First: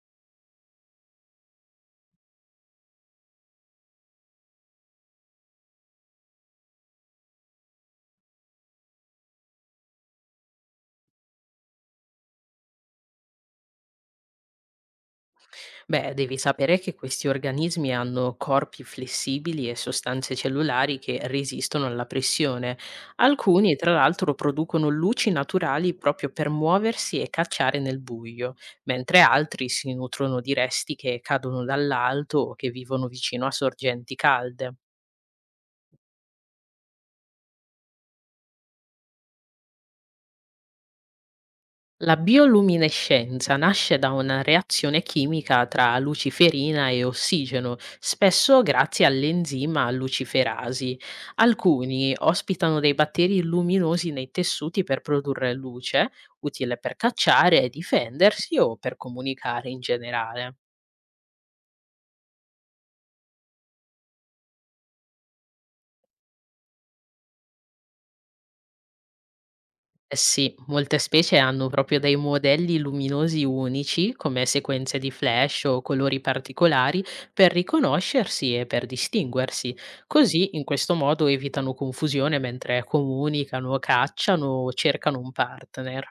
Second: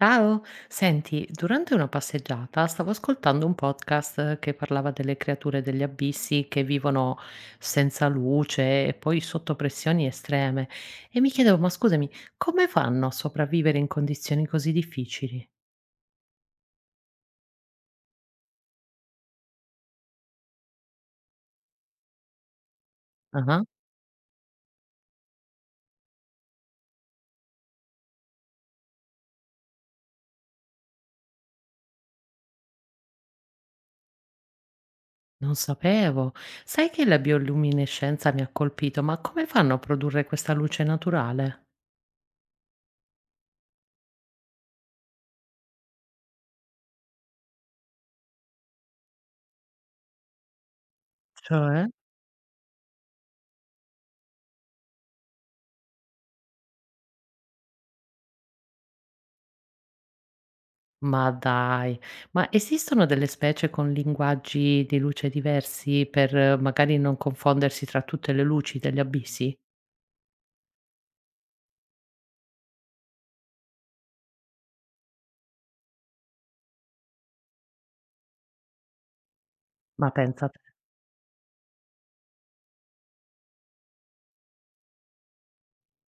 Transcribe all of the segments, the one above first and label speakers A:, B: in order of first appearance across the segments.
A: Ciao, senti, durante una passeggiata stavo ascoltando un podcast che parlava delle creature degli abissi che vivono senza luce e poi sotto pressioni estreme e mi chiedevo, ma scusami, come fanno a sopravvivere in condizioni così difficili?
B: Beh, devi sapere che questi organismi hanno corpi flessibili e sostanze cellulari che resistono alla pressione.
A: Ah,
B: Alcuni, tra l'altro, producono luci naturali proprio per muoversi e cacciare nel buio, mentre altri si nutrono di resti che cadono dall'alto o che vivono vicino a sorgenti calde.
A: non sapevo. Sai che la bioluminescenza mi ha colpito, ma come fanno a produrre questa luce naturale?
B: La bioluminescenza nasce da una reazione chimica tra luciferina e ossigeno, spesso grazie all'enzima luciferasi.
A: Cioè?
B: Alcuni ospitano dei batteri luminosi nei tessuti per produrre luce, utile per cacciare e difendersi o per comunicare in generale.
A: Ma dai, ma esistono delle specie con linguaggi di luce diversi per magari non confondersi tra tutte le luci degli abissi?
B: Eh sì, molte specie hanno proprio dei modelli luminosi unici, come sequenze di flash o colori particolari, per riconoscersi e per distinguersi.
A: Ma pensa
B: Così,
A: te.
B: in questo modo, evitano confusione mentre comunicano, cacciano o cercano un partner.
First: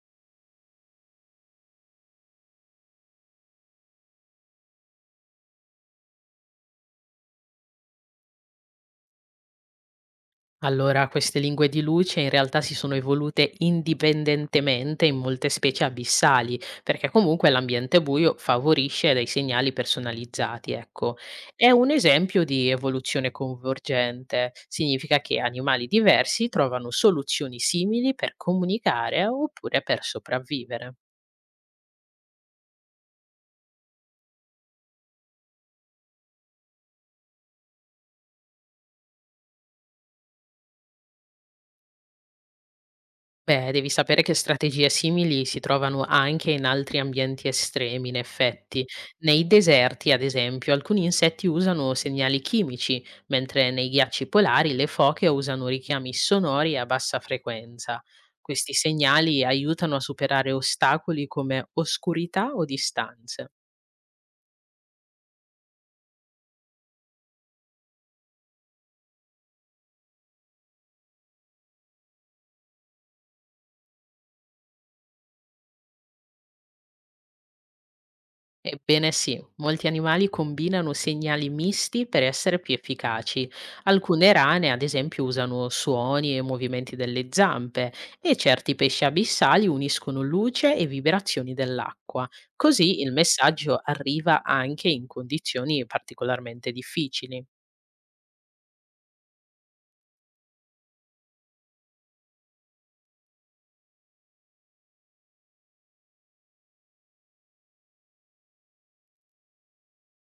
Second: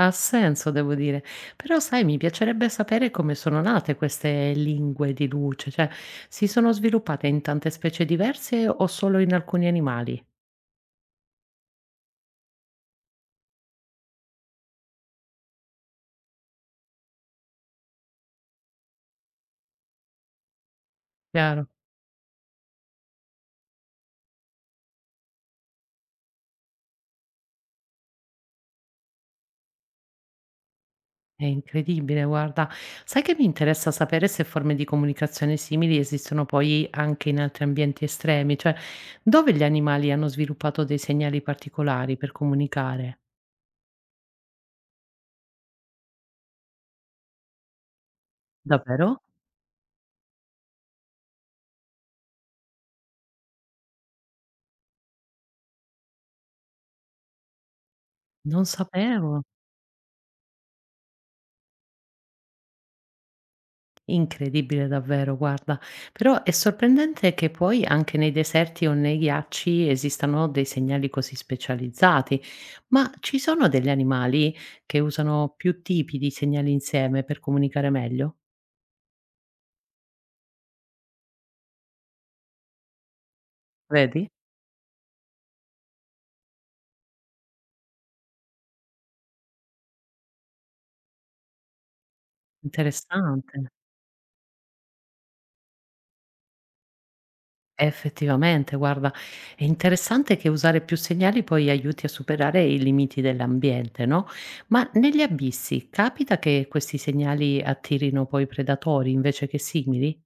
A: Ha senso, devo dire. Però sai, mi piacerebbe sapere come sono nate queste lingue di luce, cioè si sono sviluppate in tante specie diverse o solo in alcuni animali?
B: Allora, queste lingue di luce in realtà si sono evolute indipendentemente in molte specie abissali, perché comunque l'ambiente buio favorisce dei segnali personalizzati, ecco.
A: Chiaro.
B: È un esempio di evoluzione convergente, significa che animali diversi trovano soluzioni simili per comunicare oppure per sopravvivere.
A: È incredibile, guarda. Sai che mi interessa sapere se forme di comunicazione simili esistono poi anche in altri ambienti estremi, cioè dove gli animali hanno sviluppato dei segnali particolari per comunicare?
B: Beh, devi sapere che strategie simili si trovano anche in altri ambienti estremi, in effetti.
A: Davvero?
B: Nei deserti, ad esempio, alcuni insetti usano segnali chimici, mentre nei ghiacci polari le foche usano richiami sonori a bassa frequenza.
A: Non
B: Questi segnali
A: sapevo.
B: aiutano a superare ostacoli come oscurità o distanze.
A: Incredibile davvero, guarda. Però è sorprendente che poi anche nei deserti o nei ghiacci esistano dei segnali così specializzati. Ma ci sono degli animali che usano più tipi di segnali insieme per comunicare meglio?
B: Ebbene sì, molti animali combinano segnali misti per essere più efficaci.
A: Vedi?
B: Alcune rane, ad esempio, usano suoni e movimenti delle zampe e certi pesci abissali uniscono luce e vibrazioni dell'acqua. Così il
A: Interessante.
B: messaggio arriva anche in condizioni particolarmente difficili.
A: Effettivamente, guarda, è interessante che usare più segnali poi aiuti a superare i limiti dell'ambiente, no? Ma negli abissi capita che questi segnali attirino poi predatori invece che simili?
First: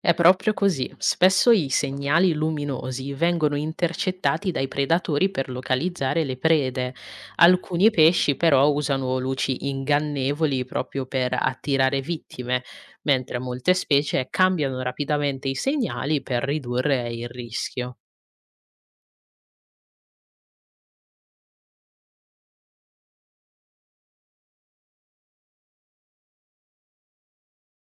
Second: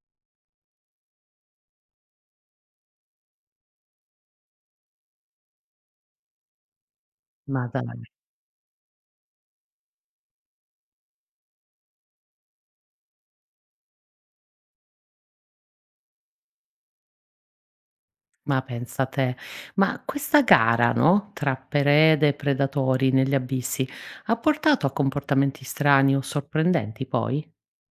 B: È proprio così. Spesso i segnali luminosi vengono intercettati dai predatori per localizzare le prede.
A: Ma
B: Alcuni
A: dai,
B: pesci però usano luci ingannevoli proprio per attirare vittime, mentre molte specie cambiano rapidamente i segnali per ridurre il rischio.
A: ma pensa te. Ma questa gara, no? Tra prede e predatori negli abissi ha portato a comportamenti strani o sorprendenti poi?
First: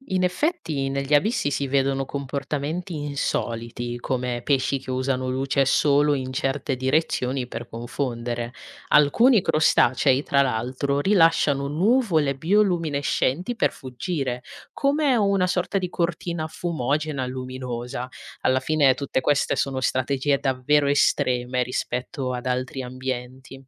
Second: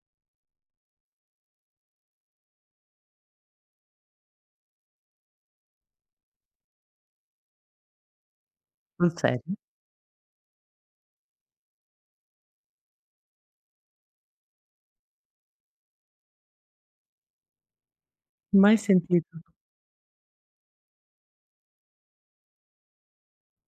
B: In effetti negli abissi si vedono comportamenti insoliti, come pesci che usano luce solo in certe direzioni per confondere.
A: Sul
B: Alcuni
A: serio?
B: crostacei, tra l'altro, rilasciano nuvole bioluminescenti per fuggire, come una sorta di cortina fumogena luminosa. Alla
A: Mai
B: fine tutte
A: sentito.
B: queste sono strategie davvero estreme rispetto ad altri ambienti.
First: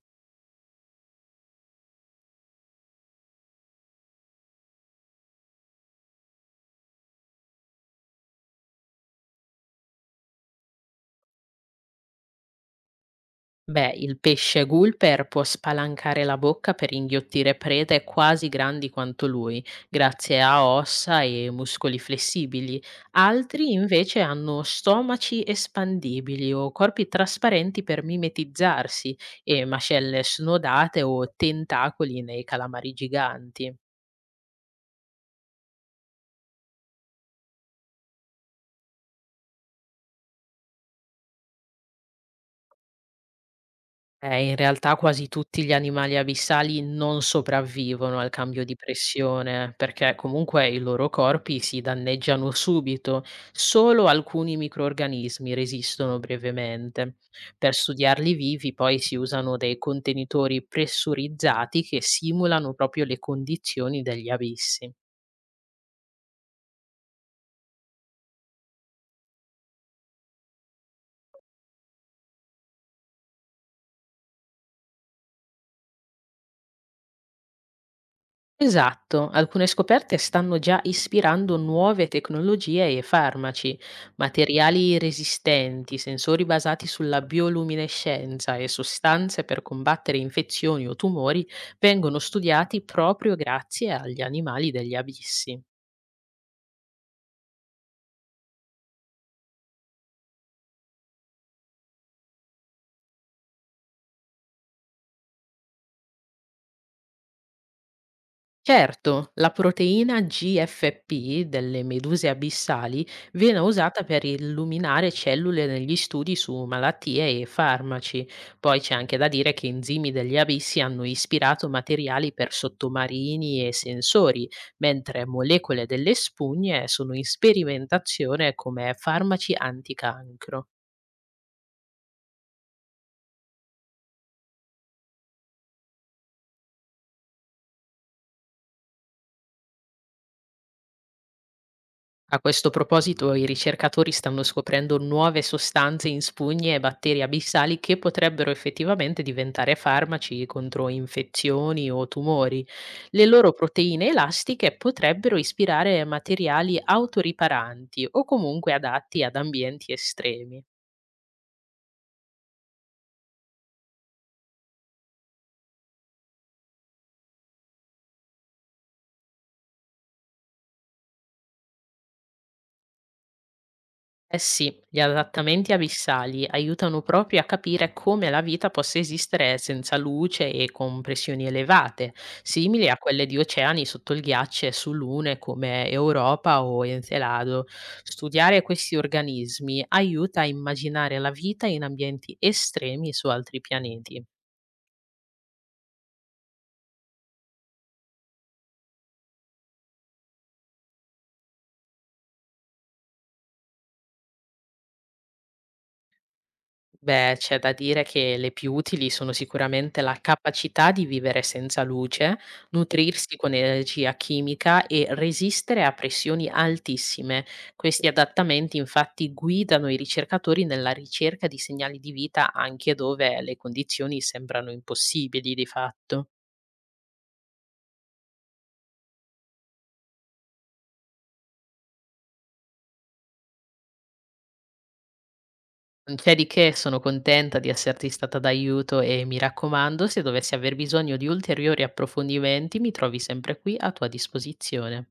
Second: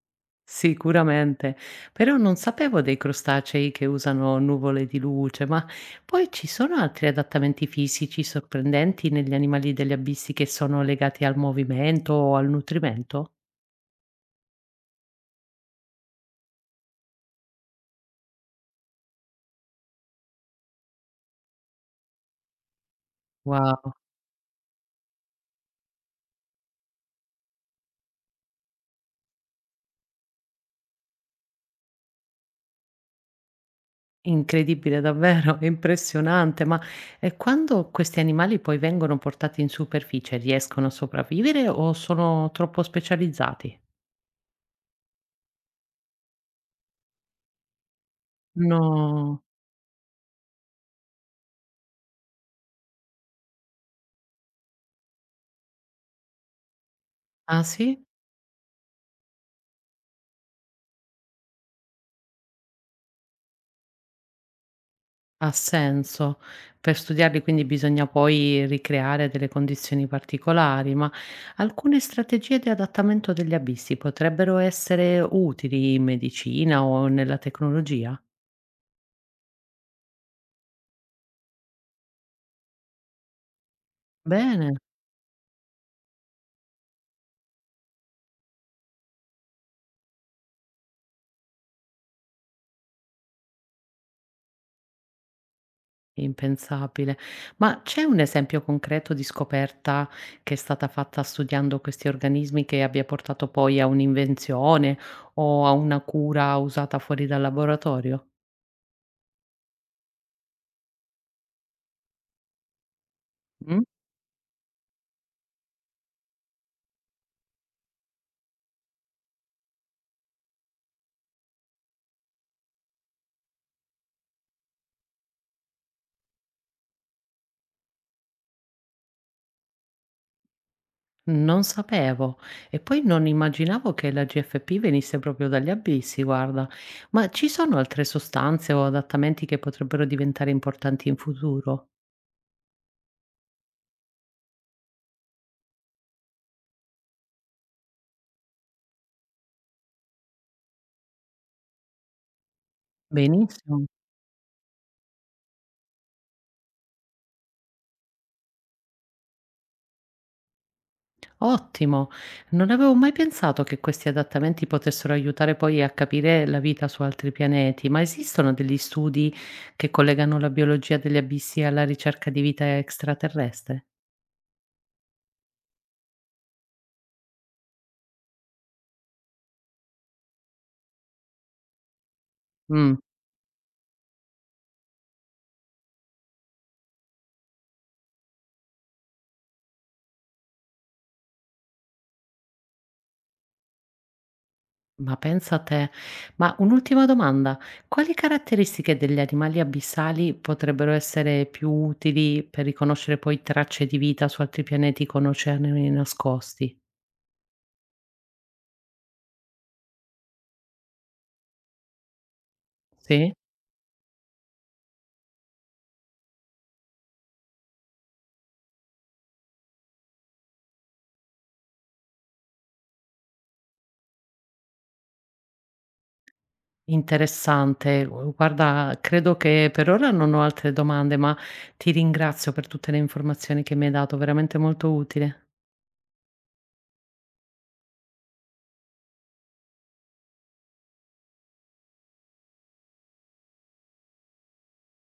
A: Sicuramente, però non sapevo dei crostacei che usano nuvole di luce, ma poi ci sono altri adattamenti fisici sorprendenti negli animali degli abissi che sono legati al movimento o al nutrimento?
B: Beh, il pesce gulper può spalancare la bocca per inghiottire prede quasi grandi quanto lui, grazie a ossa e muscoli flessibili. Altri
A: Wow,
B: invece hanno stomaci espandibili o corpi trasparenti per mimetizzarsi e mascelle snodate o tentacoli nei calamari giganti.
A: incredibile davvero, impressionante, ma quando questi animali poi vengono portati in superficie riescono a sopravvivere o sono troppo specializzati?
B: In realtà quasi tutti gli animali abissali non sopravvivono al cambio di
A: No.
B: pressione, perché comunque i loro corpi si danneggiano subito, solo alcuni microrganismi resistono brevemente.
A: Ah
B: Per
A: sì?
B: studiarli vivi poi si usano dei contenitori pressurizzati che simulano proprio le condizioni degli abissi.
A: Ha senso. Per studiarli quindi bisogna poi ricreare delle condizioni particolari, ma alcune strategie di adattamento degli abissi potrebbero essere utili in medicina o nella tecnologia?
B: Esatto, alcune scoperte stanno già ispirando nuove tecnologie e farmaci,
A: Bene,
B: materiali resistenti, sensori basati sulla bioluminescenza e sostanze per combattere infezioni o tumori vengono studiati proprio grazie agli animali degli abissi.
A: impensabile. Ma c'è un esempio concreto di scoperta che è stata fatta studiando questi organismi che abbia portato poi a un'invenzione o a una cura usata fuori dal laboratorio?
B: Certo, la proteina GFP delle meduse abissali viene
A: Mm?
B: usata per illuminare cellule negli studi su malattie e farmaci. Poi c'è anche da dire che enzimi degli abissi hanno ispirato materiali per sottomarini e sensori, mentre molecole delle spugne sono in sperimentazione come farmaci anticancro.
A: Non sapevo. E poi non immaginavo che la GFP venisse proprio dagli abissi, guarda. Ma ci sono altre sostanze o adattamenti che potrebbero diventare importanti in futuro?
B: A questo proposito, i ricercatori stanno scoprendo nuove sostanze in spugne e batteri abissali che potrebbero effettivamente diventare farmaci contro infezioni o tumori. Le loro
A: Benissimo.
B: proteine elastiche potrebbero ispirare materiali autoriparanti o comunque adatti ad ambienti estremi.
A: Ottimo. Non avevo mai pensato che questi adattamenti potessero aiutare poi a capire la vita su altri pianeti, ma esistono degli studi che collegano la biologia degli abissi alla ricerca di vita extraterrestre?
B: Eh sì, gli adattamenti abissali aiutano proprio a capire come la vita possa esistere senza luce e con pressioni elevate, simili
A: Mm.
B: a quelle di oceani sotto il ghiaccio e su lune come Europa o Encelado. Studiare questi organismi aiuta a immaginare la vita in ambienti estremi su altri pianeti.
A: Ma pensa te. Ma un'ultima domanda: quali caratteristiche degli animali abissali potrebbero essere più utili per riconoscere poi tracce di vita su altri pianeti con oceani nascosti?
B: Beh, c'è da dire che le più utili sono sicuramente la capacità di vivere senza luce,
A: Sì?
B: nutrirsi con energia chimica e resistere a pressioni altissime. Questi adattamenti infatti guidano i ricercatori nella ricerca di segnali di vita anche dove le condizioni sembrano impossibili di fatto.
A: Interessante. Gu Guarda, credo che per ora non ho altre domande, ma ti ringrazio per tutte le informazioni che mi hai dato, veramente molto utile.
B: Non c'è di che, sono contenta di esserti stata d'aiuto e mi raccomando, se dovessi aver bisogno di ulteriori approfondimenti, mi trovi sempre qui a tua disposizione.